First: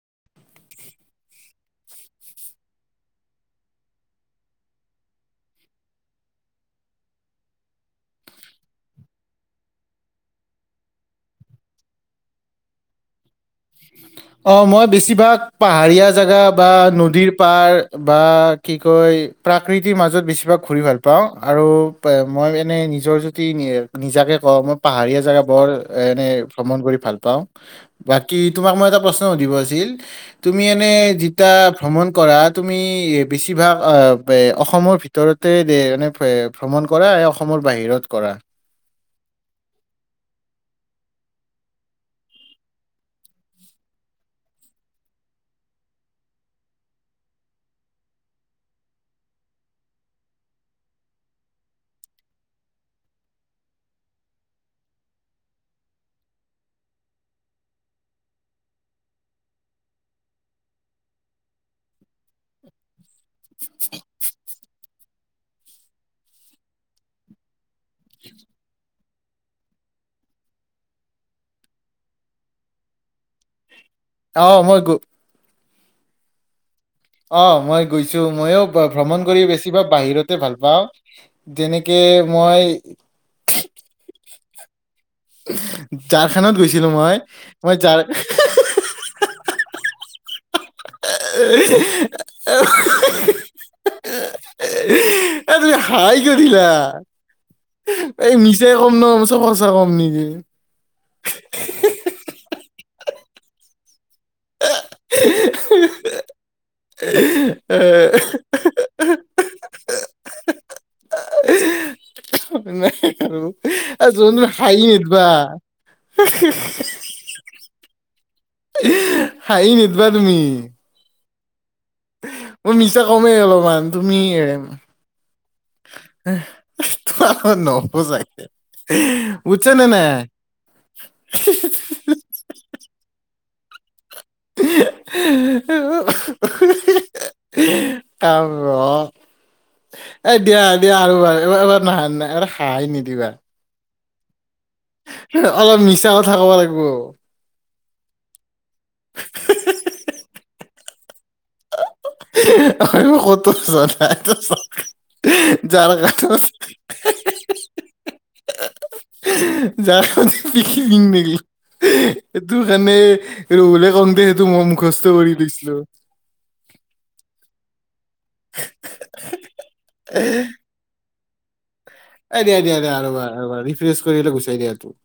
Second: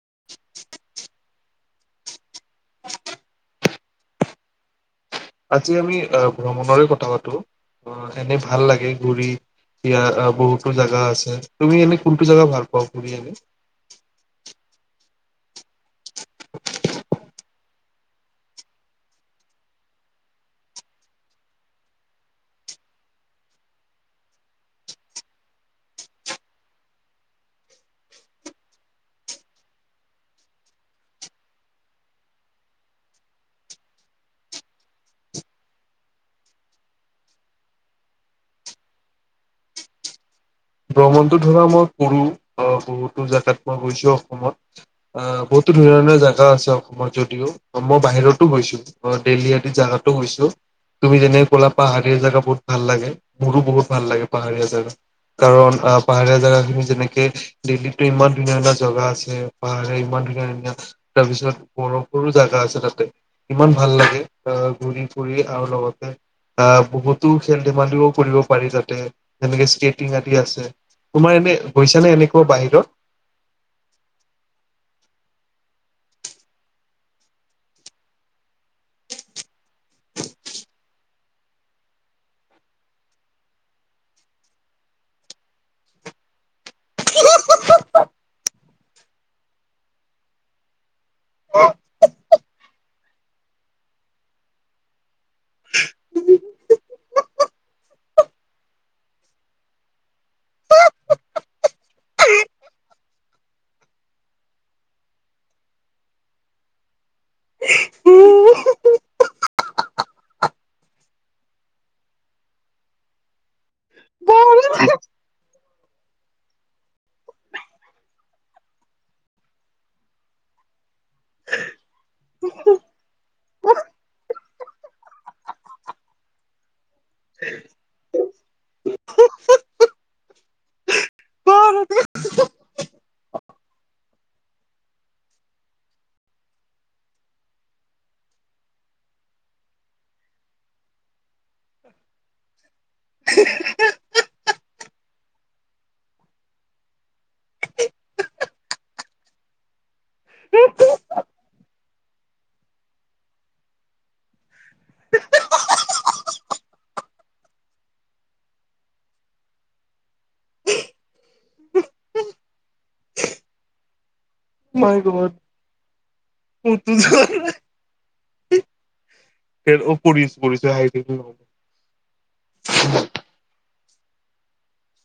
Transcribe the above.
[inaudible] উম আজি আমি ভ্ৰমণৰে কথা পাতো অ এনে ভাল লাগে ঘুৰি ইয় বহুতো জেগা আছে তুমি এনে কোনটো জেগা ভালপাওঁ ঘুৰি এনে। অ মই বেছিভাগ পাহাৰীয়া জেগা বা নদীৰ পাৰ বা কি কয় প্ৰাকৃতিৰ মাজত বেছিভাগ ঘূৰি ভাল পাওঁ আৰু মই মনে নিজৰ যদি নিজাকে কওঁ মই পাহাৰীয়া জেগা বৰ এনে ভ্ৰমণ কৰি ভাল পাওঁ বা কি তোমাক মই এটা প্ৰশ্ন সুধিব আছিল তুমি এনে যেইতা ভ্ৰমণ কৰা তুমি বেছিভাগ অসমৰ ভিতৰতে দে এ ভ্ৰমণ কৰা অসমৰ বাহিৰত কৰা? ভ্ৰমণটো ধৰা মই কৰো বহুতো জোগাত মই গৈছো অসমত বহুতো ধুনীয়া ধুনীয়া জেগা আছে অসমত যদিও মই বাহিৰতো গৈছো দেলহি আদি জেগাতো গৈছো তুমি যেনেক কোলা পাহাৰীয়া জেগা বহুত ভাল লাগে মোৰো বহুত ভাল লাগে পাহাৰীয়া জেগা কাৰণ। অ পাহাৰীয়া জেগাখিনি যেনেকে দিল্লীটো ইমান ধুনীয়া ধুনীয়া জেগা আছে পাহাৰীয়া ইমান ধুনীয়া ধুনীয়া তাৰপিছত বৰফৰো জেগা আছে তাতে। ইমান ভাল লাগে অ। ঘুৰি ফুৰি আৰু লগতে আহ বহুতো খেল ধেমালিও কৰিব পাৰি তাতে যেনেকে স্কেটিং আদি আছে। তোমাৰ এনে গৈছানে এনেকুৱা বাহিৰত। আহ মই গ। অ মই গৈছো ময়ো ভ্ৰমণ কৰি বেছিভাগ বাহিৰতে ভাল পাওঁ যেনেকে মই ঝাৰখানডত গৈছিলো মই মই যঝাৰ। অ। [inaudible] [unintelligible] এ তুমি হাই কিয় দিলা? এই মিচাই কম ন চব সচা কম নেকি। আহ। [inaudible] আ যোন বাহিৰত হাঁহি নেদবা। হাঁহি নিদিবা তুমি। মই মিছা কমেই অলপমান তুমি এ তোমাৰ লগত নহব চাগে বুজছ নে নাই। খাব এ দিয়া দিয়া আৰু বাৰবাৰ এবাৰ নহান নাই এবাৰ খাই নিদিবা। অলপ মিছাও থাকব লাগিব হিহিহিহি আ কত চ জাৰা ক। যাৰ দেখ নেকিল এইটোৰ কাৰণে ৰহুলে কওঁতে। এটো মই মাই মুখস্ত গড কৰি দিছিলো। [inaudible] সৰ প পৰিছে। এ দিয়া দিয়া আৰু এবাৰ আৰু এবাৰ। ৰিফ্ৰজ কৰিলে গুচাই দিয়াতটো।